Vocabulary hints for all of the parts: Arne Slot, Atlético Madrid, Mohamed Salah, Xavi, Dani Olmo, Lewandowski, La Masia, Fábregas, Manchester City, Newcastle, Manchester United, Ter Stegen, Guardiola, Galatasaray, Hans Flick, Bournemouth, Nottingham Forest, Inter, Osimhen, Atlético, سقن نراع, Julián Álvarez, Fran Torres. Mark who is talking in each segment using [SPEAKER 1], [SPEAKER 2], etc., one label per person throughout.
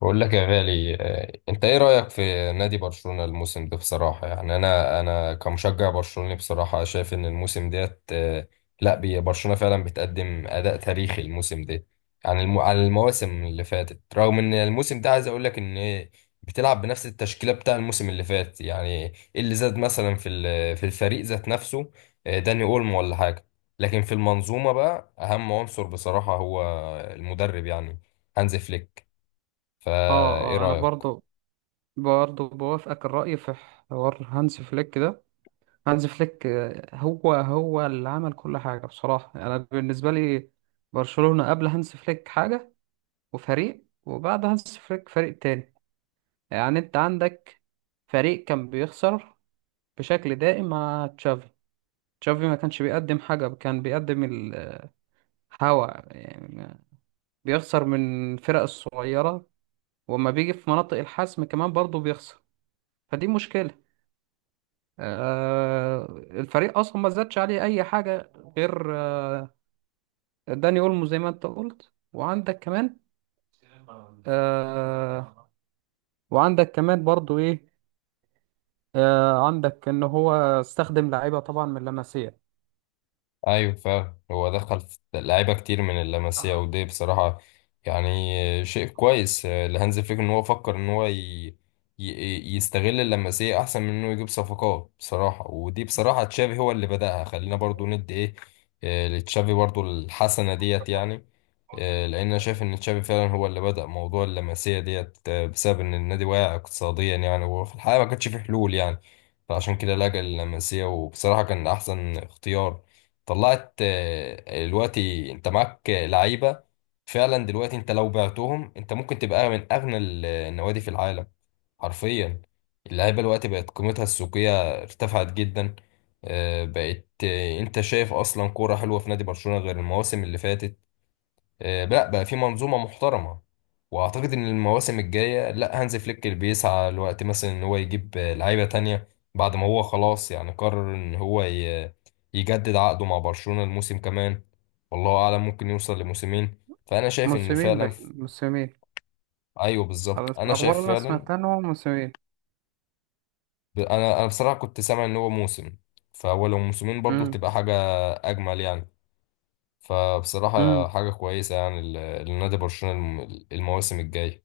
[SPEAKER 1] بقول لك يا غالي، انت ايه رأيك في نادي برشلونة الموسم ده؟ بصراحة يعني انا كمشجع برشلوني بصراحة شايف ان الموسم ديت، آه، لا بي- برشلونة فعلا بتقدم اداء تاريخي الموسم ده عن عن المواسم اللي فاتت. رغم ان الموسم ده عايز اقول لك ان بتلعب بنفس التشكيلة بتاع الموسم اللي فات، يعني ايه اللي زاد مثلا في الفريق ذات نفسه؟ داني اولمو ولا حاجة. لكن في المنظومة بقى اهم عنصر بصراحة هو المدرب يعني، هانز فليك. فايه
[SPEAKER 2] اه انا
[SPEAKER 1] رأيك؟
[SPEAKER 2] برضو بوافقك الرأي في حوار هانز فليك ده. هانز فليك، هو اللي عمل كل حاجة. بصراحة انا بالنسبة لي برشلونة قبل هانز فليك حاجة وفريق، وبعد هانز فليك فريق تاني. يعني انت عندك فريق كان بيخسر بشكل دائم مع تشافي. تشافي ما كانش بيقدم حاجة، كان بيقدم الهوا يعني، بيخسر من الفرق الصغيرة، وما بيجي في مناطق الحسم كمان برضو بيخسر. فدي مشكلة. آه، الفريق اصلا ما زادش عليه اي حاجه غير داني اولمو زي ما انت قلت، وعندك كمان آه، وعندك كمان برضو ايه، عندك ان هو استخدم لعيبه طبعا من لاماسيا.
[SPEAKER 1] ايوه فعلا، هو دخل في لعيبه كتير من اللمسيه، ودي بصراحه يعني شيء كويس لهانز فليك ان هو فكر ان هو يستغل اللمسيه احسن من انه يجيب صفقات. بصراحه ودي بصراحه تشافي هو اللي بدأها، خلينا برضو ندي ايه، لتشافي برضو الحسنه ديت يعني، لان انا شايف ان تشافي فعلا هو اللي بدأ موضوع اللمسيه ديت، بسبب ان النادي واقع اقتصاديا يعني، وفي الحقيقه ما كانش فيه حلول يعني. فعشان كده لجأ لللمسيه، وبصراحه كان احسن اختيار طلعت. دلوقتي انت معاك لعيبه فعلا، دلوقتي انت لو بعتهم انت ممكن تبقى من اغنى النوادي في العالم، حرفيا. اللعيبه دلوقتي بقت قيمتها السوقيه ارتفعت جدا، بقت، انت شايف اصلا كوره حلوه في نادي برشلونه غير المواسم اللي فاتت؟ لا بقى في منظومة محترمة. واعتقد ان المواسم الجاية، لا هانز فليك اللي بيسعى الوقت مثلا ان هو يجيب لعيبة تانية بعد ما هو خلاص يعني قرر ان هو يجدد عقده مع برشلونة الموسم كمان. والله اعلم ممكن يوصل لموسمين، فانا شايف ان
[SPEAKER 2] موسمين،
[SPEAKER 1] فعلا
[SPEAKER 2] باين موسمين.
[SPEAKER 1] ايوه
[SPEAKER 2] على بس
[SPEAKER 1] بالظبط، انا
[SPEAKER 2] الأخبار
[SPEAKER 1] شايف
[SPEAKER 2] اللي أنا
[SPEAKER 1] فعلا.
[SPEAKER 2] سمعتها إن هو موسمين.
[SPEAKER 1] انا بصراحة كنت سامع ان هو موسم، فهو لو موسمين برضو
[SPEAKER 2] مم.
[SPEAKER 1] تبقى حاجة اجمل يعني. فبصراحة
[SPEAKER 2] مم.
[SPEAKER 1] حاجة كويسة يعني لنادي برشلونة المواسم الجاية.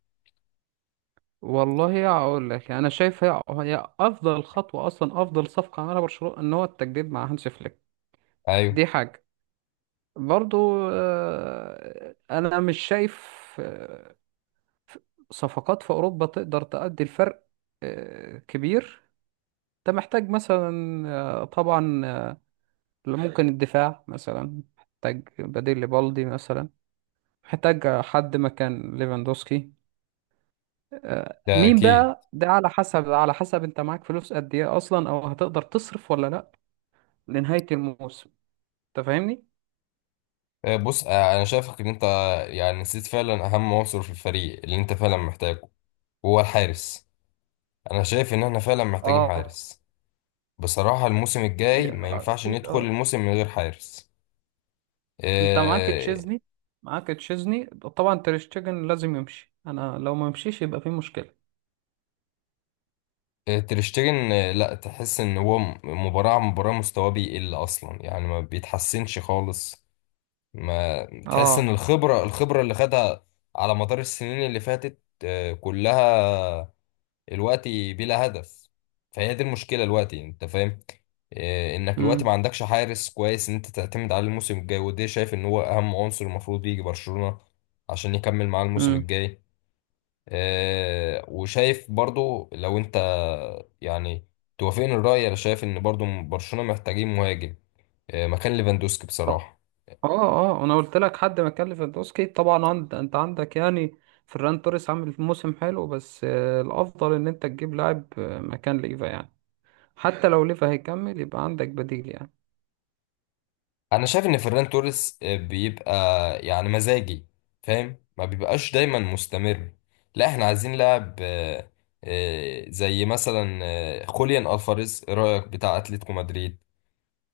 [SPEAKER 2] والله اقول لك يعني انا شايف هي افضل خطوه، اصلا افضل صفقه عملها برشلونه ان هو التجديد مع هانسي فليك.
[SPEAKER 1] ايوه
[SPEAKER 2] دي حاجه. برضو انا مش شايف آه، صفقات في اوروبا تقدر تؤدي الفرق كبير. انت محتاج مثلا، طبعا، ممكن الدفاع مثلا محتاج بديل لبالدي مثلا، محتاج حد مكان ليفاندوسكي.
[SPEAKER 1] ده
[SPEAKER 2] مين
[SPEAKER 1] اكيد.
[SPEAKER 2] بقى ده؟ على حسب، على حسب انت معاك فلوس قد ايه اصلا، او هتقدر تصرف ولا لا لنهاية الموسم. انت فاهمني؟
[SPEAKER 1] بص، انا شايفك ان انت يعني نسيت فعلا اهم عنصر في الفريق اللي انت فعلا محتاجه، هو الحارس. انا شايف ان احنا فعلا محتاجين
[SPEAKER 2] اه.
[SPEAKER 1] حارس. بصراحة الموسم الجاي ما ينفعش
[SPEAKER 2] اكيد
[SPEAKER 1] ندخل
[SPEAKER 2] اه.
[SPEAKER 1] الموسم من غير حارس.
[SPEAKER 2] انت معاك
[SPEAKER 1] آه،
[SPEAKER 2] تشيزني، معاك تشيزني طبعا. تريشتجن لازم يمشي، انا لو ما مشيش يبقى في مشكلة.
[SPEAKER 1] تريشتيجن، لا تحس ان هو مباراة عن مباراة مستواه بيقل اصلا يعني، ما بيتحسنش خالص. ما تحس
[SPEAKER 2] اه.
[SPEAKER 1] ان الخبرة، الخبرة اللي خدها على مدار السنين اللي فاتت، كلها دلوقتي بلا هدف. فهي دي المشكله دلوقتي، انت فاهم إيه، انك دلوقتي ما
[SPEAKER 2] امم.
[SPEAKER 1] عندكش حارس كويس ان انت تعتمد عليه الموسم الجاي، وده شايف ان هو اهم عنصر المفروض يجي برشلونه عشان يكمل معاه الموسم
[SPEAKER 2] امم.
[SPEAKER 1] الجاي. إيه، وشايف برضو لو انت يعني توافقني الرأي، انا شايف ان برضو برشلونه محتاجين مهاجم إيه، مكان ليفاندوسكي
[SPEAKER 2] اه
[SPEAKER 1] بصراحه.
[SPEAKER 2] اه، انا قلت لك حد ما كان ليفاندوسكي طبعا. عند، انت عندك يعني فران توريس عامل موسم حلو، بس الافضل ان انت تجيب لاعب مكان ليفا يعني. حتى لو ليفا هيكمل، يبقى عندك بديل يعني.
[SPEAKER 1] انا شايف ان فران توريس، بيبقى يعني مزاجي، فاهم؟ ما بيبقاش دايما مستمر. لا احنا عايزين لاعب، زي مثلا خوليان الفاريز، إيه رايك؟ بتاع اتلتيكو مدريد.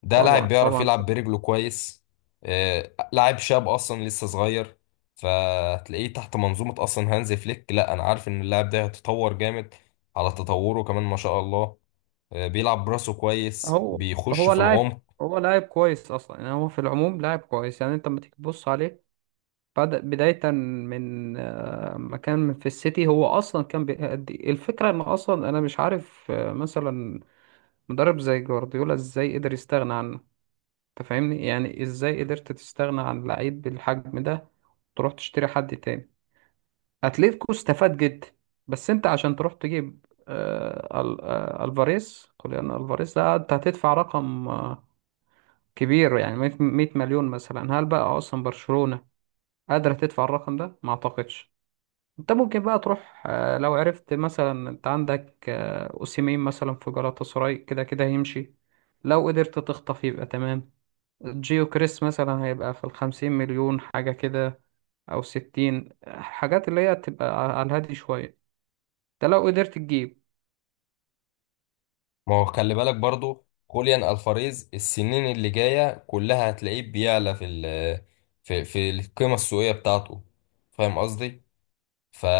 [SPEAKER 1] ده
[SPEAKER 2] طبعا
[SPEAKER 1] لاعب بيعرف
[SPEAKER 2] طبعا
[SPEAKER 1] يلعب برجله كويس، لاعب شاب اصلا لسه صغير. فتلاقيه تحت منظومة اصلا هانز فليك، لا انا عارف ان اللاعب ده هيتطور جامد على تطوره كمان، ما شاء الله. بيلعب براسه كويس،
[SPEAKER 2] هو
[SPEAKER 1] بيخش
[SPEAKER 2] هو
[SPEAKER 1] في
[SPEAKER 2] لاعب
[SPEAKER 1] العمق.
[SPEAKER 2] هو لاعب كويس اصلا يعني. هو في العموم لاعب كويس. يعني انت لما تيجي تبص عليه، بدأ بداية من ما كان في السيتي. هو اصلا كان بيأدي الفكرة ان اصلا انا مش عارف مثلا مدرب زي جوارديولا ازاي قدر يستغنى عنه. انت فاهمني يعني؟ ازاي قدرت تستغنى عن لعيب بالحجم ده تروح تشتري حد تاني؟ اتلتيكو استفاد جدا. بس انت عشان تروح تجيب الفاريز، خلينا الفاريز ده، انت هتدفع رقم كبير يعني، 100 مليون مثلا. هل بقى اصلا برشلونة قادرة تدفع الرقم ده؟ ما اعتقدش. انت ممكن بقى تروح لو عرفت مثلا، انت عندك اوسيمين مثلا في جالاتا سراي، كده كده هيمشي. لو قدرت تخطف يبقى تمام. جيو كريس مثلا هيبقى في 50 مليون حاجة كده، أو 60، حاجات اللي هي تبقى على الهادي شوية. ده لو قدرت تجيب.
[SPEAKER 1] ما هو خلي بالك برضو خوليان الفاريز السنين اللي جايه كلها هتلاقيه بيعلى في في القيمه السوقيه بتاعته، فاهم قصدي؟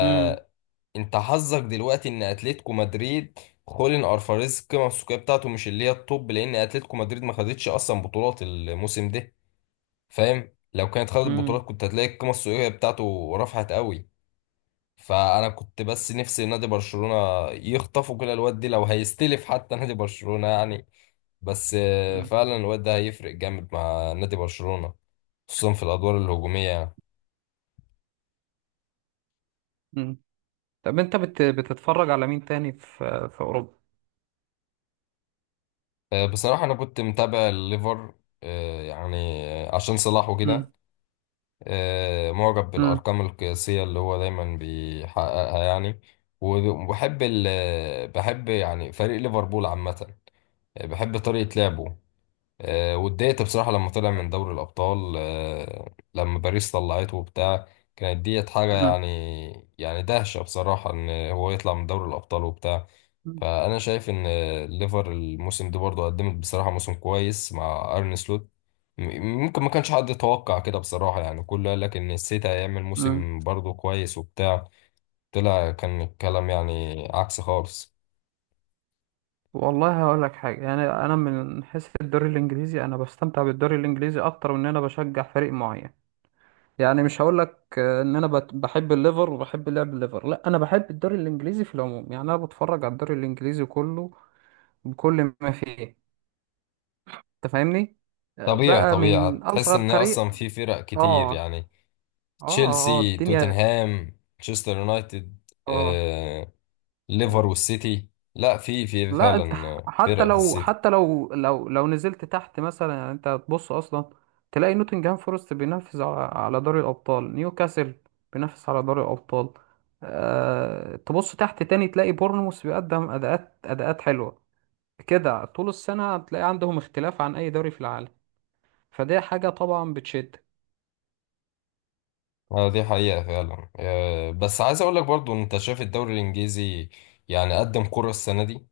[SPEAKER 2] امم.
[SPEAKER 1] حظك دلوقتي ان اتلتيكو مدريد، خوليان الفاريز القيمه السوقيه بتاعته مش اللي هي الطب، لان اتلتيكو مدريد ما خدتش اصلا بطولات الموسم ده. فاهم؟ لو كانت خدت بطولات
[SPEAKER 2] امم.
[SPEAKER 1] كنت هتلاقي القيمه السوقيه بتاعته رفعت قوي. فانا كنت بس نفسي نادي برشلونه يخطفوا كده الواد دي، لو هيستلف حتى نادي برشلونه يعني. بس
[SPEAKER 2] امم.
[SPEAKER 1] فعلا الواد ده هيفرق جامد مع نادي برشلونة، خصوصا في الأدوار الهجومية يعني.
[SPEAKER 2] مم. طب انت بتتفرج على مين تاني في اوروبا؟
[SPEAKER 1] بصراحة أنا كنت متابع الليفر، يعني عشان صلاح وكده،
[SPEAKER 2] امم.
[SPEAKER 1] معجب
[SPEAKER 2] امم.
[SPEAKER 1] بالأرقام القياسية اللي هو دايما بيحققها يعني. وبحب ال بحب يعني فريق ليفربول عامة، بحب طريقة لعبه. واتضايقت بصراحة لما طلع من دوري الأبطال، لما باريس طلعته وبتاع. كانت ديت حاجة
[SPEAKER 2] امم.
[SPEAKER 1] يعني، يعني دهشة بصراحة إن هو يطلع من دوري الأبطال وبتاع. فأنا شايف إن ليفر الموسم ده برضه قدمت بصراحة موسم كويس مع أرن سلوت. ممكن ما كانش حد يتوقع كده بصراحة يعني، كله قال لك إن السيتي هيعمل
[SPEAKER 2] امم.
[SPEAKER 1] موسم برضه كويس وبتاع، طلع كان الكلام يعني عكس خالص.
[SPEAKER 2] والله هقول لك حاجة يعني، أنا من حيث الدوري الإنجليزي، أنا بستمتع بالدوري الإنجليزي أكتر من إن أنا بشجع فريق معين. يعني مش هقول لك إن أنا بحب الليفر وبحب لعب الليفر، لا، أنا بحب الدوري الإنجليزي في العموم. يعني أنا بتفرج على الدوري الإنجليزي كله بكل ما فيه. أنت فاهمني؟
[SPEAKER 1] طبيعي
[SPEAKER 2] بقى
[SPEAKER 1] طبيعي
[SPEAKER 2] من
[SPEAKER 1] تحس
[SPEAKER 2] أصغر
[SPEAKER 1] إن
[SPEAKER 2] فريق.
[SPEAKER 1] أصلا في فرق كتير
[SPEAKER 2] آه.
[SPEAKER 1] يعني،
[SPEAKER 2] اه. اه
[SPEAKER 1] تشيلسي،
[SPEAKER 2] الدنيا.
[SPEAKER 1] توتنهام، مانشستر يونايتد،
[SPEAKER 2] اه.
[SPEAKER 1] آه، ليفر
[SPEAKER 2] آه،
[SPEAKER 1] والسيتي. لا في
[SPEAKER 2] لا، انت
[SPEAKER 1] فعلا
[SPEAKER 2] حتى
[SPEAKER 1] فرق في
[SPEAKER 2] لو،
[SPEAKER 1] السيتي.
[SPEAKER 2] حتى لو، لو نزلت تحت مثلا يعني، انت هتبص اصلا تلاقي نوتنجهام فورست بينافس على دوري الابطال، نيوكاسل بينافس على دوري الابطال. أه، تبص تحت تاني تلاقي بورنموث بيقدم اداءات حلوه كده. طول السنه هتلاقي عندهم اختلاف عن اي دوري في العالم. فدي حاجه طبعا بتشد.
[SPEAKER 1] دي حقيقة فعلا. بس عايز اقول لك برضو، انت شايف الدوري الانجليزي يعني قدم كرة السنة دي؟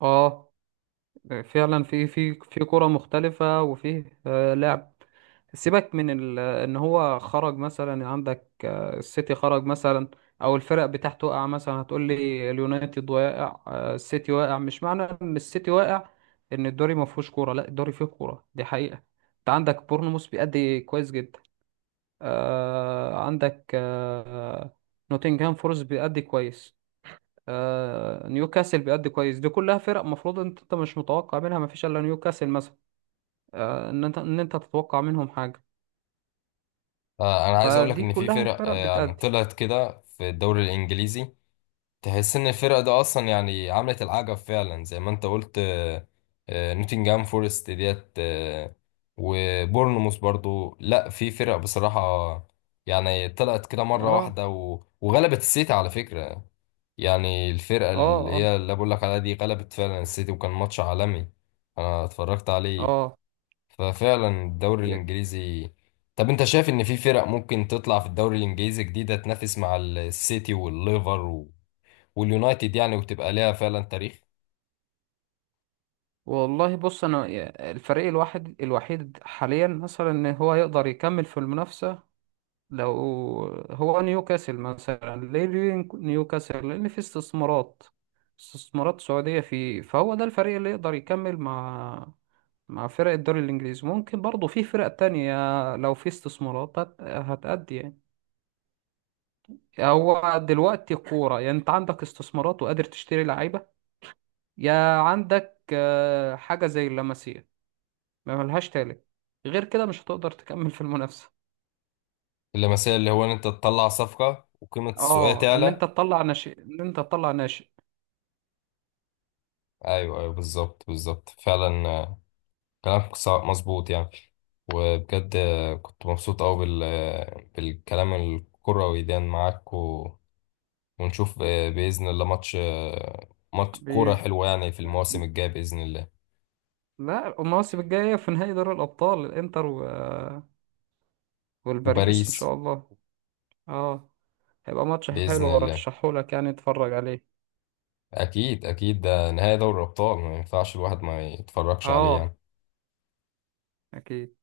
[SPEAKER 2] اه، فعلا في كرة مختلفة، وفيه لعب. سيبك من ان هو خرج مثلا. عندك السيتي خرج مثلا، او الفرق بتاعته وقع مثلا. هتقول لي اليونايتد واقع، السيتي واقع، مش معنى ان السيتي واقع ان الدوري ما فيهوش كوره. لا، الدوري فيه كوره، دي حقيقة. انت عندك بورنموث بيأدي كويس جدا، عندك نوتنغهام فورست بيأدي كويس، نيوكاسل بيأدي كويس. دي كلها فرق مفروض انت مش متوقع منها، مفيش الا نيوكاسل مثلا ان انت، ان انت تتوقع منهم حاجة.
[SPEAKER 1] انا عايز اقول لك
[SPEAKER 2] فدي
[SPEAKER 1] ان في
[SPEAKER 2] كلها
[SPEAKER 1] فرق،
[SPEAKER 2] فرق
[SPEAKER 1] يعني
[SPEAKER 2] بتأدي.
[SPEAKER 1] طلعت كده في الدوري الانجليزي، تحس ان الفرقه ده اصلا يعني عملت العجب فعلا زي ما انت قلت. نوتنجهام فورست ديت، وبورنموث برضو، لا في فرق بصراحه يعني طلعت كده مره
[SPEAKER 2] اه.
[SPEAKER 1] واحده وغلبت السيتي على فكره. يعني الفرقه اللي
[SPEAKER 2] اه. اه.
[SPEAKER 1] هي اللي بقول لك عليها دي غلبت فعلا السيتي، وكان ماتش عالمي انا اتفرجت عليه.
[SPEAKER 2] اه.
[SPEAKER 1] ففعلا الدوري الانجليزي، طب انت شايف ان في فرق ممكن تطلع في الدوري الانجليزي جديده تنافس مع السيتي والليفر واليونايتد يعني وتبقى ليها فعلا تاريخ؟
[SPEAKER 2] والله بص، انا الفريق الوحيد حاليا مثلا ان هو يقدر يكمل في المنافسة لو، هو نيوكاسل مثلا. ليه؟ ليه نيوكاسل؟ لأن في استثمارات، استثمارات سعودية فيه، فهو ده الفريق اللي يقدر يكمل مع، مع فرق الدوري الإنجليزي. ممكن برضه في فرق تانية لو في استثمارات هتأدي يعني. هو دلوقتي كورة يعني أنت عندك استثمارات وقادر تشتري لعيبة، يا عندك حاجة زي اللمسية، ما ملهاش تالت. غير كده مش هتقدر تكمل في المنافسة.
[SPEAKER 1] اللمسيه اللي هو ان انت تطلع صفقه وقيمه السوقيه
[SPEAKER 2] اه، ان انت
[SPEAKER 1] تعلى.
[SPEAKER 2] تطلع ناشئ، ان انت تطلع
[SPEAKER 1] ايوه ايوه بالظبط بالظبط، فعلا كلامك مظبوط يعني. وبجد كنت مبسوط قوي بالكلام الكروي ده معاك، ونشوف باذن الله ماتش ماتش كوره
[SPEAKER 2] ناشئ.
[SPEAKER 1] حلوه يعني في المواسم الجايه باذن الله.
[SPEAKER 2] لا، المواسم الجاية في نهائي دوري الأبطال الإنتر والباريس إن
[SPEAKER 1] وباريس
[SPEAKER 2] شاء الله. اه. هيبقى ماتش
[SPEAKER 1] باذن
[SPEAKER 2] حلو،
[SPEAKER 1] الله،
[SPEAKER 2] أرشحهولك يعني تتفرج عليه.
[SPEAKER 1] اكيد اكيد، ده نهائي دوري الابطال ما ينفعش الواحد ما يتفرجش عليه
[SPEAKER 2] اه.
[SPEAKER 1] يعني.
[SPEAKER 2] أكيد.